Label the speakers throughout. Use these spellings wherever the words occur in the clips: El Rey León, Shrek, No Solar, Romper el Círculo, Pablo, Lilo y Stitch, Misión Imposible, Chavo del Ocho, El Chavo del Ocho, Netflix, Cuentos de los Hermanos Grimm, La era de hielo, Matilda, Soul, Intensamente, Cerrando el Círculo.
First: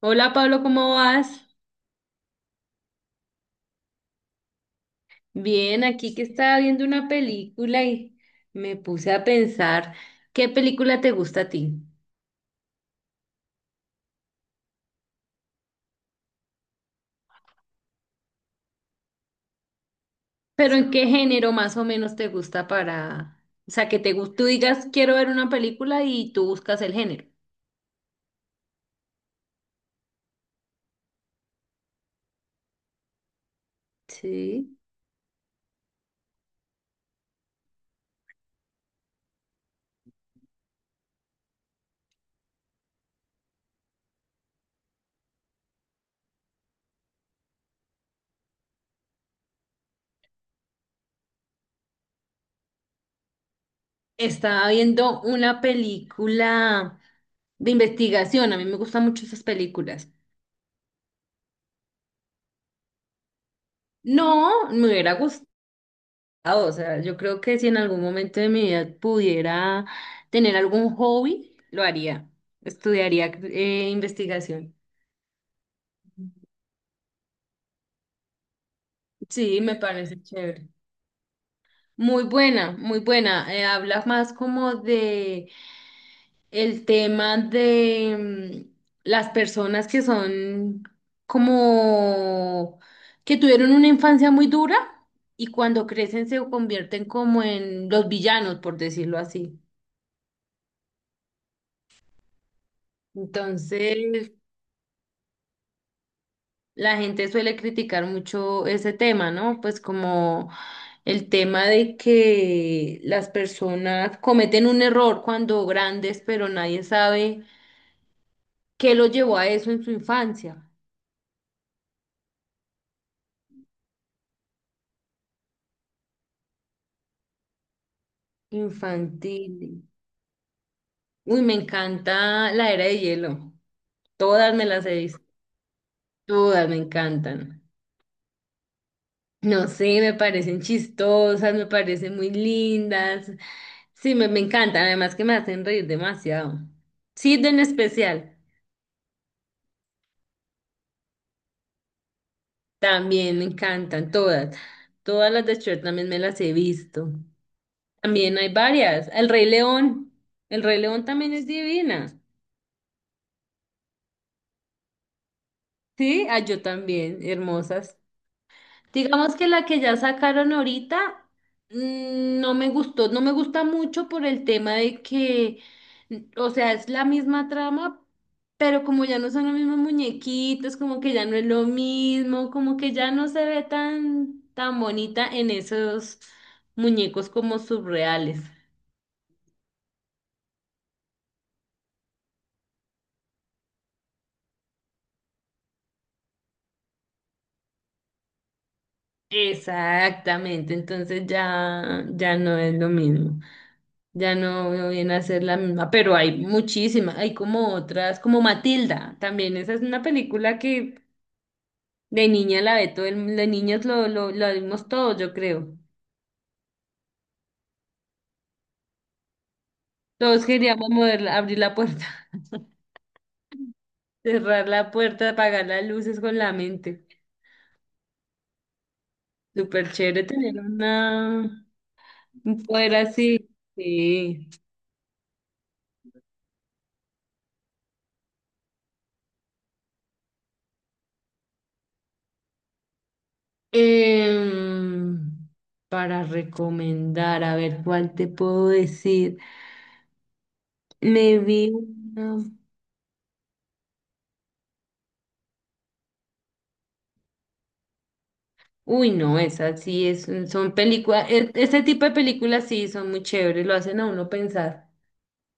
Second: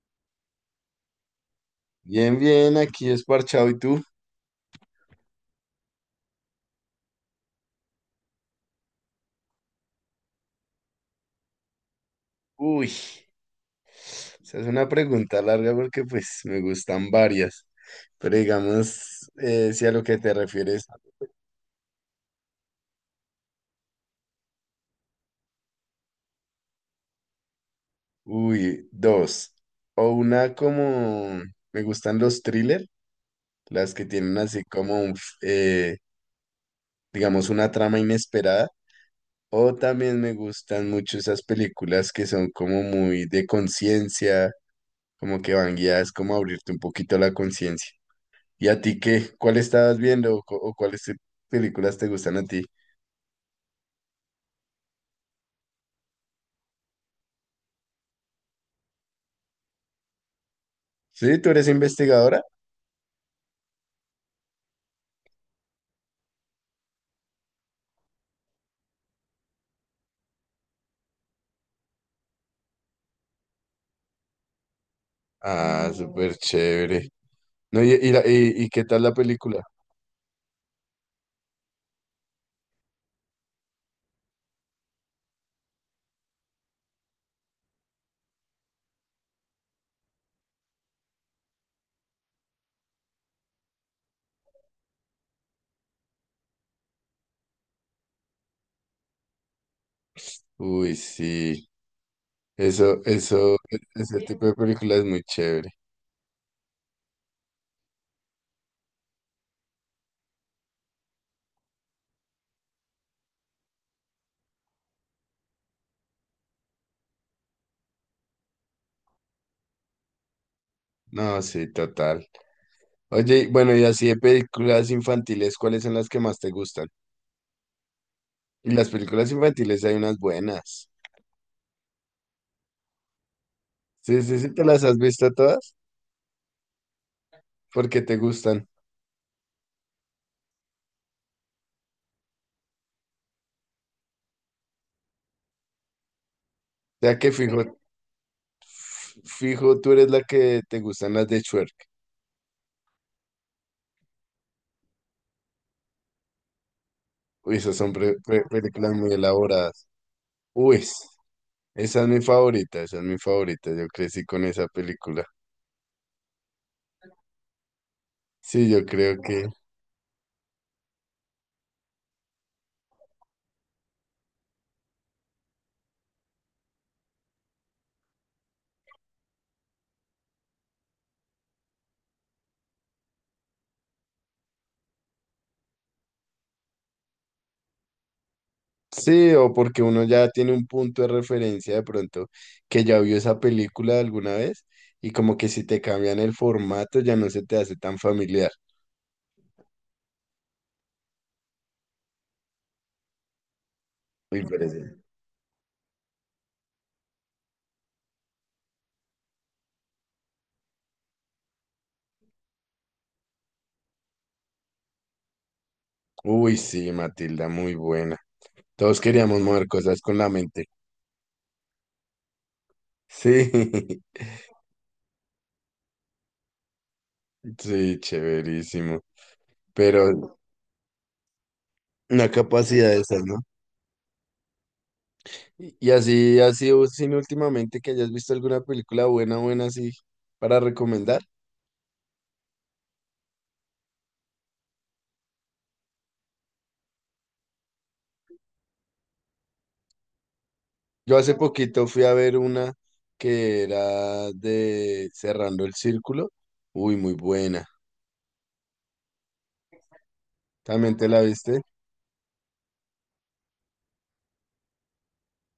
Speaker 1: Hola Pablo, ¿cómo vas?
Speaker 2: Bien, bien, aquí es parchado. ¿Y tú?
Speaker 1: Bien, aquí que estaba viendo una película y me puse a pensar qué película te gusta a ti,
Speaker 2: Uy, esa es una pregunta larga porque pues me gustan varias. Pero digamos, si a lo que te
Speaker 1: pero
Speaker 2: refieres,
Speaker 1: en qué género más o menos te gusta para, o sea, que tú digas quiero ver una película y tú buscas el género.
Speaker 2: uy, dos. O una como, me gustan los thriller, las que tienen así
Speaker 1: Sí.
Speaker 2: como, digamos, una trama inesperada. O también me gustan mucho esas películas que son como muy de conciencia, como que van guiadas como a abrirte un poquito la conciencia. ¿Y a ti qué? ¿Cuál estabas viendo o, o cuáles películas te gustan a ti?
Speaker 1: Estaba viendo una película de investigación, a mí me gustan mucho esas películas.
Speaker 2: Sí, tú eres investigadora.
Speaker 1: No, me hubiera gustado. Ah, o sea, yo creo que si en algún momento de mi vida pudiera tener algún hobby, lo haría. Estudiaría investigación.
Speaker 2: Ah, súper chévere. No, ¿y qué tal la
Speaker 1: Sí,
Speaker 2: película?
Speaker 1: me parece chévere. Muy buena, muy buena. Habla más como de el tema de mm, las personas que son como que tuvieron una infancia muy dura y cuando crecen se convierten como en los villanos, por decirlo así.
Speaker 2: Uy, sí. Ese
Speaker 1: Entonces,
Speaker 2: tipo de película es muy chévere.
Speaker 1: la gente suele criticar mucho ese tema, ¿no? Pues como el tema de que las personas cometen un error cuando grandes, pero nadie sabe qué lo llevó a eso en su infancia.
Speaker 2: No, sí, total. Oye, y bueno, y así de películas infantiles, ¿cuáles son las que más te gustan? Y las películas
Speaker 1: Infantil.
Speaker 2: infantiles hay unas buenas.
Speaker 1: Uy, me encanta la era de hielo.
Speaker 2: Sí, sí, sí,
Speaker 1: Todas
Speaker 2: ¿te
Speaker 1: me
Speaker 2: las
Speaker 1: las he
Speaker 2: has
Speaker 1: visto,
Speaker 2: visto todas
Speaker 1: todas me encantan.
Speaker 2: porque te gustan?
Speaker 1: No sé, me parecen chistosas, me parecen muy lindas. Sí, me encantan, además que me hacen reír demasiado.
Speaker 2: Ya que
Speaker 1: Sid en
Speaker 2: fijo,
Speaker 1: especial.
Speaker 2: fijo, tú eres la que te gustan las de Shrek.
Speaker 1: También me encantan todas. Todas las de Shrek también me las he visto.
Speaker 2: Uy, esas son
Speaker 1: También hay
Speaker 2: películas
Speaker 1: varias.
Speaker 2: muy
Speaker 1: El Rey
Speaker 2: elaboradas.
Speaker 1: León. El Rey
Speaker 2: Uy,
Speaker 1: León también es
Speaker 2: esa es
Speaker 1: divina.
Speaker 2: mi favorita, esa es mi favorita. Yo crecí con esa película.
Speaker 1: Sí, ah, yo también. Hermosas.
Speaker 2: Sí, yo creo
Speaker 1: Digamos
Speaker 2: que
Speaker 1: que la que ya sacaron ahorita no me gustó, no me gusta mucho por el tema de que, o sea, es la misma trama, pero como ya no son los mismos muñequitos, como que ya no es lo mismo, como que ya no se ve tan bonita en esos muñecos como surreales.
Speaker 2: sí, o porque uno ya tiene un punto de referencia de pronto que ya vio esa película alguna vez y como que si te cambian el formato ya no se te hace tan familiar.
Speaker 1: Exactamente, entonces ya no es lo mismo. Ya
Speaker 2: Me
Speaker 1: no
Speaker 2: parece.
Speaker 1: viene a ser la misma, pero hay muchísimas, hay como otras, como Matilda, también esa es una película que de niña la ve todo el mundo, de niños lo vimos todos, yo creo.
Speaker 2: Uy, sí, Matilda, muy buena. Todos queríamos mover cosas con la
Speaker 1: Todos
Speaker 2: mente.
Speaker 1: queríamos moverla, abrir la puerta,
Speaker 2: Sí,
Speaker 1: cerrar la puerta, apagar las luces con la mente.
Speaker 2: sí, chéverísimo.
Speaker 1: Súper chévere
Speaker 2: Pero
Speaker 1: tener una,
Speaker 2: una
Speaker 1: un
Speaker 2: capacidad
Speaker 1: poder
Speaker 2: de esas, ¿no?
Speaker 1: así. Sí.
Speaker 2: Y o sin últimamente que hayas visto alguna película buena, buena, así, para recomendar.
Speaker 1: Em, para recomendar, a ver cuál te puedo decir.
Speaker 2: Yo
Speaker 1: Me
Speaker 2: hace
Speaker 1: vi
Speaker 2: poquito fui a
Speaker 1: una.
Speaker 2: ver una que era de Cerrando el Círculo. Uy, muy buena.
Speaker 1: Uy, no, esa sí es, son
Speaker 2: ¿También te la
Speaker 1: películas,
Speaker 2: viste?
Speaker 1: este tipo de películas sí son muy chéveres, lo hacen a uno pensar.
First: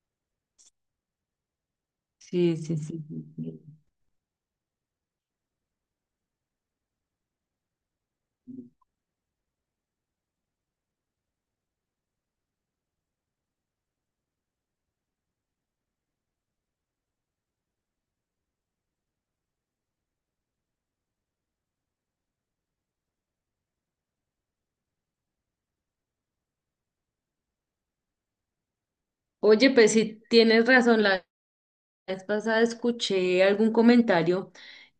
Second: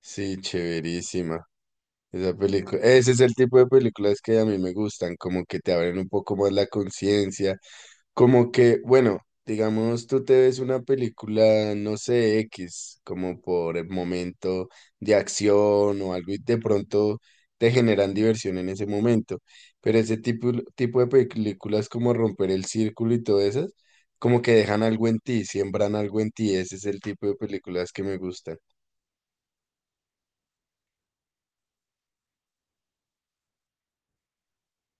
Speaker 2: Sí, chéverísima. Esa
Speaker 1: Sí, sí,
Speaker 2: película,
Speaker 1: sí,
Speaker 2: ese es
Speaker 1: sí,
Speaker 2: el tipo
Speaker 1: sí.
Speaker 2: de películas que a mí me gustan, como que te abren un poco más la conciencia, como que, bueno, digamos, tú te ves una película, no sé, X, como por el momento de acción o algo y de pronto te generan diversión en ese momento, pero ese tipo de películas como Romper el Círculo y todas esas, como que dejan algo en ti, siembran algo en ti, ese es el tipo de películas que me gustan.
Speaker 1: Oye, pues sí, tienes razón, la vez pasada escuché algún comentario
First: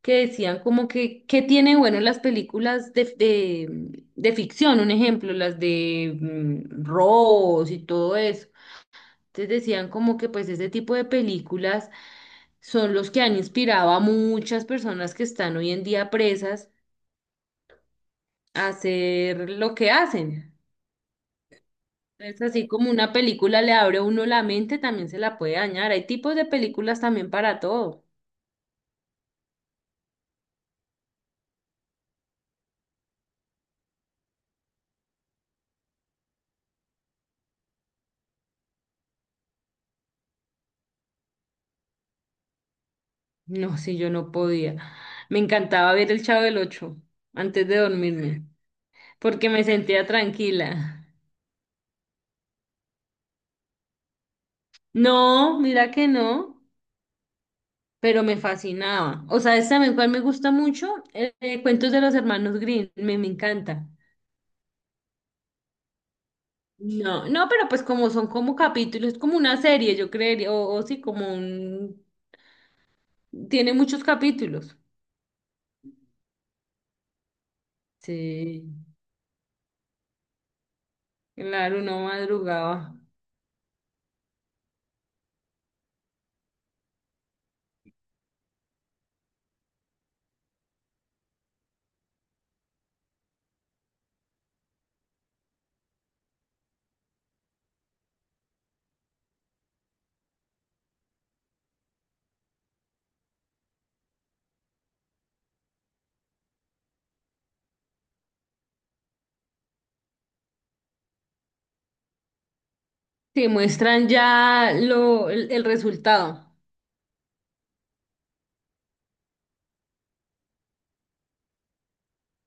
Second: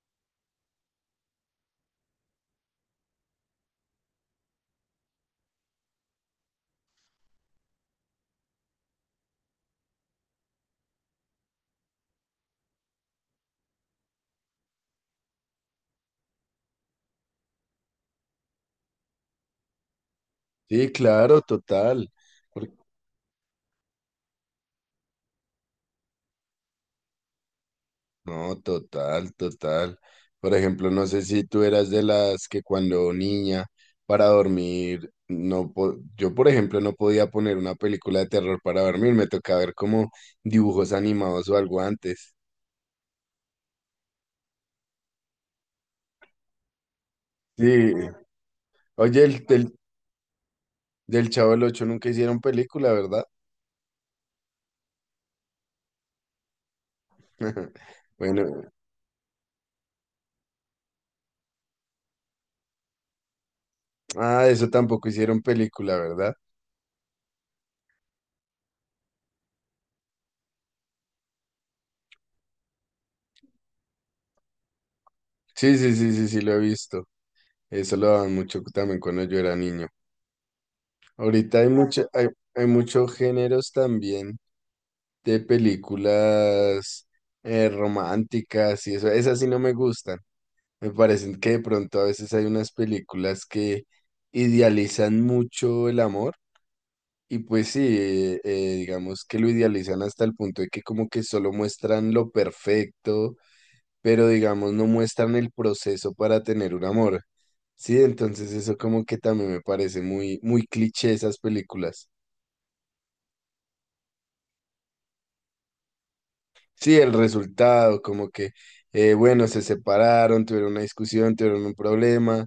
Speaker 1: que decían como que, ¿qué tienen bueno las películas de ficción? Un ejemplo, las de robos y todo eso. Entonces decían como que pues ese tipo de películas son los que han inspirado a muchas personas que están hoy en día presas hacer lo que hacen.
Speaker 2: Sí, claro, total.
Speaker 1: Es así como una película le abre a uno la mente, también se la puede dañar. Hay tipos de películas también para todo.
Speaker 2: No, total, total. Por ejemplo, no sé si tú eras de las que cuando niña para dormir, no po- yo por ejemplo no podía poner una película de terror para dormir, me tocaba ver como dibujos animados o algo antes.
Speaker 1: No, si yo no podía. Me encantaba ver El Chavo del Ocho antes de
Speaker 2: Sí.
Speaker 1: dormirme,
Speaker 2: Oye,
Speaker 1: porque me sentía tranquila.
Speaker 2: del Chavo del Ocho nunca hicieron película, ¿verdad?
Speaker 1: No, mira que no, pero me
Speaker 2: Bueno,
Speaker 1: fascinaba. O sea, es también cual me gusta mucho. Cuentos de los Hermanos Grimm, me encanta.
Speaker 2: ah, eso tampoco hicieron película, ¿verdad?
Speaker 1: No, no, pero pues como son como capítulos, es como una serie, yo creería, o sí, como un... Tiene muchos capítulos.
Speaker 2: Sí, sí, sí, sí, sí, lo he visto. Eso lo daban mucho
Speaker 1: Sí,
Speaker 2: también cuando yo era niño. Ahorita hay
Speaker 1: claro, no
Speaker 2: mucho, hay
Speaker 1: madrugaba.
Speaker 2: muchos géneros también de películas, románticas y eso, esas sí no me gustan. Me parecen que de pronto a veces hay unas películas que idealizan mucho el amor y pues sí, digamos que lo idealizan hasta el punto de que como que solo muestran lo perfecto, pero digamos no muestran el proceso para tener un amor. Sí, entonces eso como que también me parece muy, muy cliché esas películas.
Speaker 1: Sí, muestran ya el resultado.
Speaker 2: Sí, el resultado, como que, bueno, se separaron, tuvieron una discusión, tuvieron un problema,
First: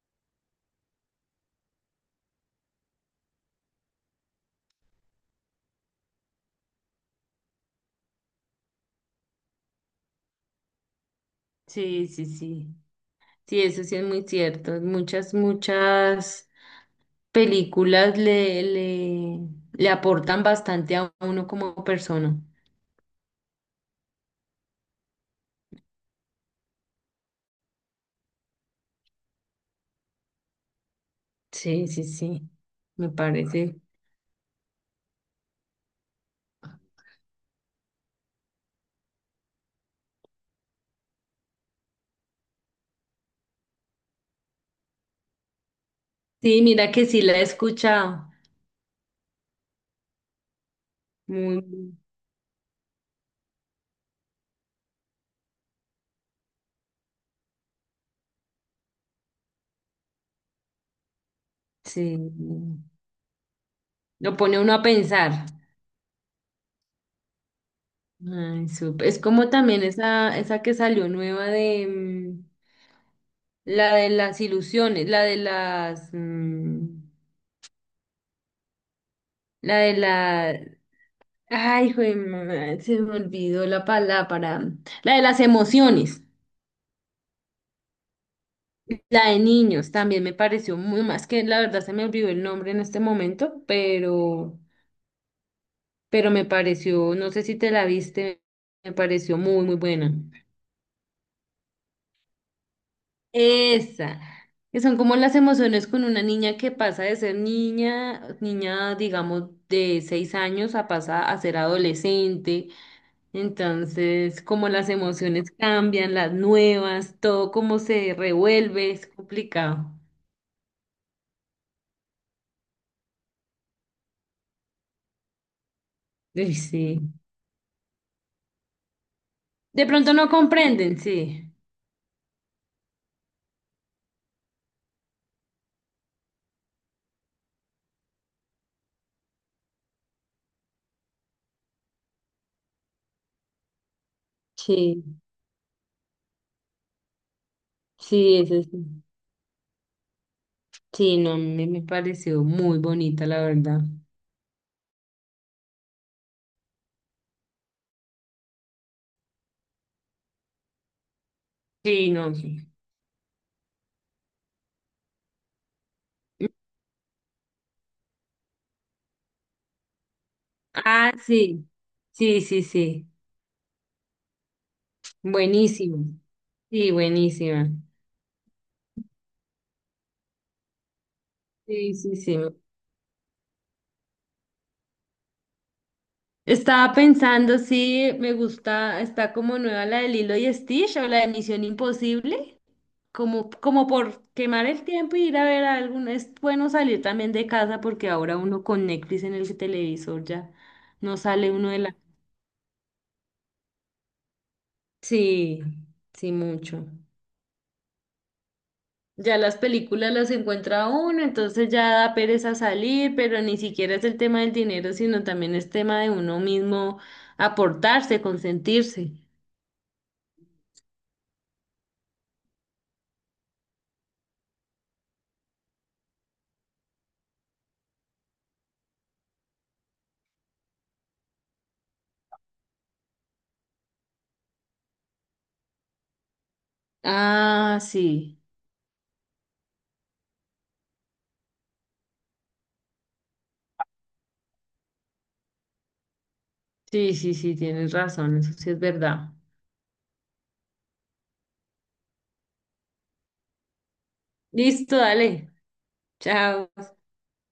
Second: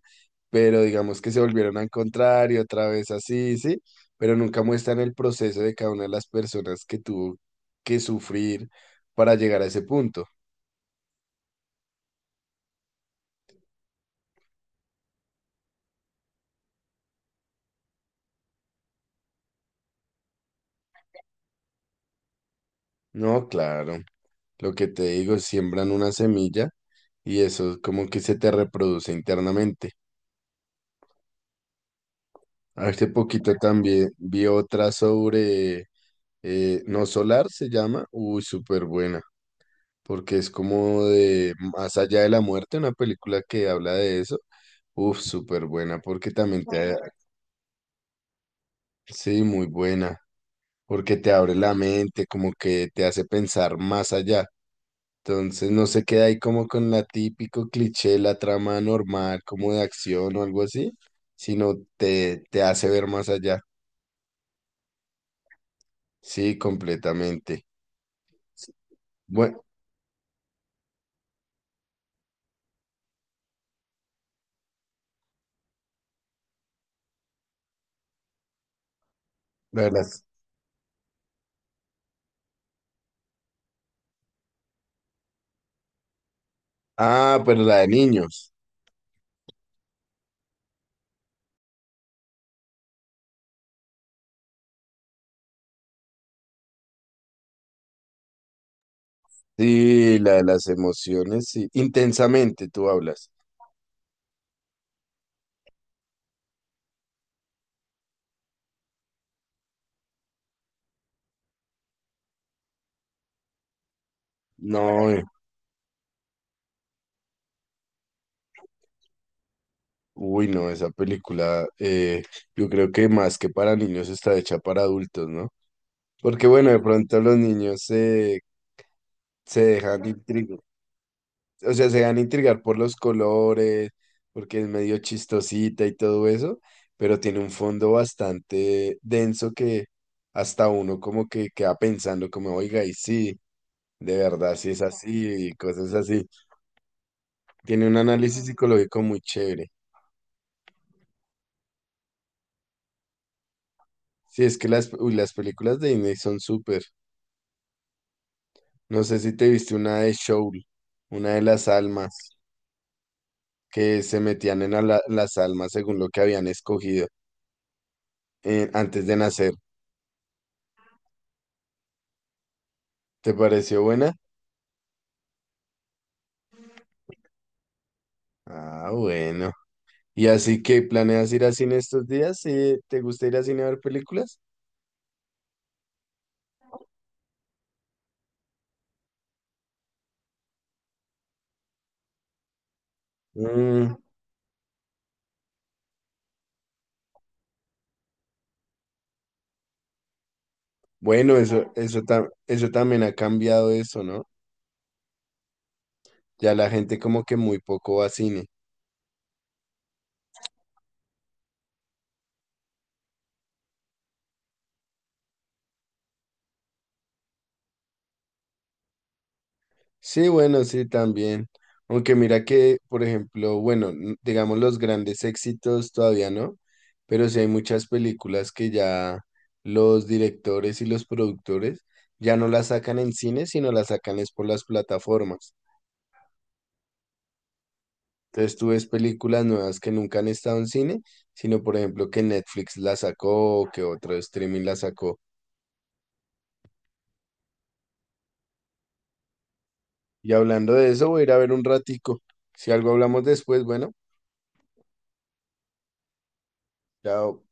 Speaker 2: pero digamos que se volvieron a encontrar y otra vez así, sí, pero nunca muestran el proceso de cada una de las personas que tuvo que sufrir para llegar a ese punto.
Speaker 1: Sí, sí, sí. Sí, eso sí es muy cierto. Muchas, muchas películas le aportan bastante a uno como persona.
Speaker 2: No, claro, lo que te digo, siembran una semilla y eso como que se te reproduce internamente.
Speaker 1: Sí, sí, sí.
Speaker 2: Hace
Speaker 1: Me
Speaker 2: poquito
Speaker 1: parece.
Speaker 2: también vi otra sobre, No Solar se llama, uy, súper buena. Porque es como de Más allá de la muerte, una película que habla de eso. Uf, súper buena, porque
Speaker 1: Sí,
Speaker 2: también
Speaker 1: mira
Speaker 2: te... Bueno,
Speaker 1: que sí la he escuchado.
Speaker 2: sí, muy buena, porque te abre la
Speaker 1: Muy,
Speaker 2: mente, como que te hace pensar más allá. Entonces no se queda ahí como con la típico cliché, la trama normal, como de acción o algo así, sino te, te
Speaker 1: sí.
Speaker 2: hace ver más allá.
Speaker 1: Lo pone uno a pensar.
Speaker 2: Sí, completamente.
Speaker 1: Ay, es como
Speaker 2: Bueno,
Speaker 1: también esa que salió nueva de la de las ilusiones, la de la
Speaker 2: la de
Speaker 1: de
Speaker 2: las...
Speaker 1: la, ay, se me olvidó la palabra, para, la de las emociones,
Speaker 2: Ah, pero la de niños.
Speaker 1: la de niños, también me pareció muy más que la verdad se me olvidó el nombre en este momento, pero me pareció, no sé si te la viste, me pareció muy, muy buena.
Speaker 2: Sí, la de las emociones, sí. Intensamente tú hablas.
Speaker 1: Esa, que son como las emociones con una niña que pasa de ser niña, niña, digamos, de 6 años a pasar a ser adolescente. Entonces, como las
Speaker 2: No,
Speaker 1: emociones cambian, las nuevas, todo como se revuelve, es complicado.
Speaker 2: uy, no, esa película, yo creo que más que para niños está hecha para adultos, ¿no? Porque
Speaker 1: Uy,
Speaker 2: bueno, de
Speaker 1: sí.
Speaker 2: pronto los niños se, se
Speaker 1: De
Speaker 2: dejan
Speaker 1: pronto no
Speaker 2: intrigar,
Speaker 1: comprenden, sí.
Speaker 2: o sea, se dejan intrigar por los colores, porque es medio chistosita y todo eso, pero tiene un fondo bastante denso que hasta uno como que queda pensando como, oiga, y sí, de verdad, sí es
Speaker 1: Sí,
Speaker 2: así, y cosas así. Tiene un
Speaker 1: sí,
Speaker 2: análisis
Speaker 1: eso
Speaker 2: psicológico
Speaker 1: sí.
Speaker 2: muy chévere.
Speaker 1: Sí, no, me pareció muy bonita, la verdad.
Speaker 2: Sí, es que las, uy, las películas de Disney son súper. No sé si te viste una de Soul, una de las
Speaker 1: Sí, no,
Speaker 2: almas,
Speaker 1: sí.
Speaker 2: que se metían en las almas según lo que habían escogido antes de nacer.
Speaker 1: Ah, sí. Sí, sí, sí.
Speaker 2: ¿Te pareció buena?
Speaker 1: Buenísimo. Sí, buenísima.
Speaker 2: Ah, bueno. ¿Y así que planeas ir a cine
Speaker 1: Sí,
Speaker 2: estos
Speaker 1: sí, sí.
Speaker 2: días? ¿Sí? ¿Te gusta ir a cine a ver películas?
Speaker 1: Estaba pensando si me gusta, está como nueva la de Lilo y Stitch o la de Misión Imposible, como
Speaker 2: Mm,
Speaker 1: por quemar el tiempo y ir a ver alguna. Es bueno salir también de casa porque ahora uno con Netflix en el televisor ya no
Speaker 2: bueno,
Speaker 1: sale uno de la...
Speaker 2: eso también ha cambiado eso, ¿no?
Speaker 1: Sí, sí,
Speaker 2: Ya la
Speaker 1: mucho.
Speaker 2: gente como que muy poco va a cine.
Speaker 1: Ya las películas las encuentra uno, entonces ya da pereza salir, pero ni siquiera es el tema del dinero, sino también es tema de uno mismo aportarse, consentirse.
Speaker 2: Sí, bueno, sí, también. Aunque mira que, por ejemplo, bueno, digamos los grandes éxitos todavía no, pero sí hay muchas películas que ya los directores y los productores ya no las sacan en cine, sino las sacan es por las plataformas.
Speaker 1: Ah, sí,
Speaker 2: Entonces tú ves películas nuevas que nunca han estado en cine, sino por ejemplo que Netflix la sacó o que otro streaming la sacó.
Speaker 1: sí, sí, sí, tienes razón, eso sí es verdad.
Speaker 2: Y hablando de eso, voy a ir a ver un ratico. Si algo hablamos después, bueno,
Speaker 1: Listo, dale, chao.
Speaker 2: chao.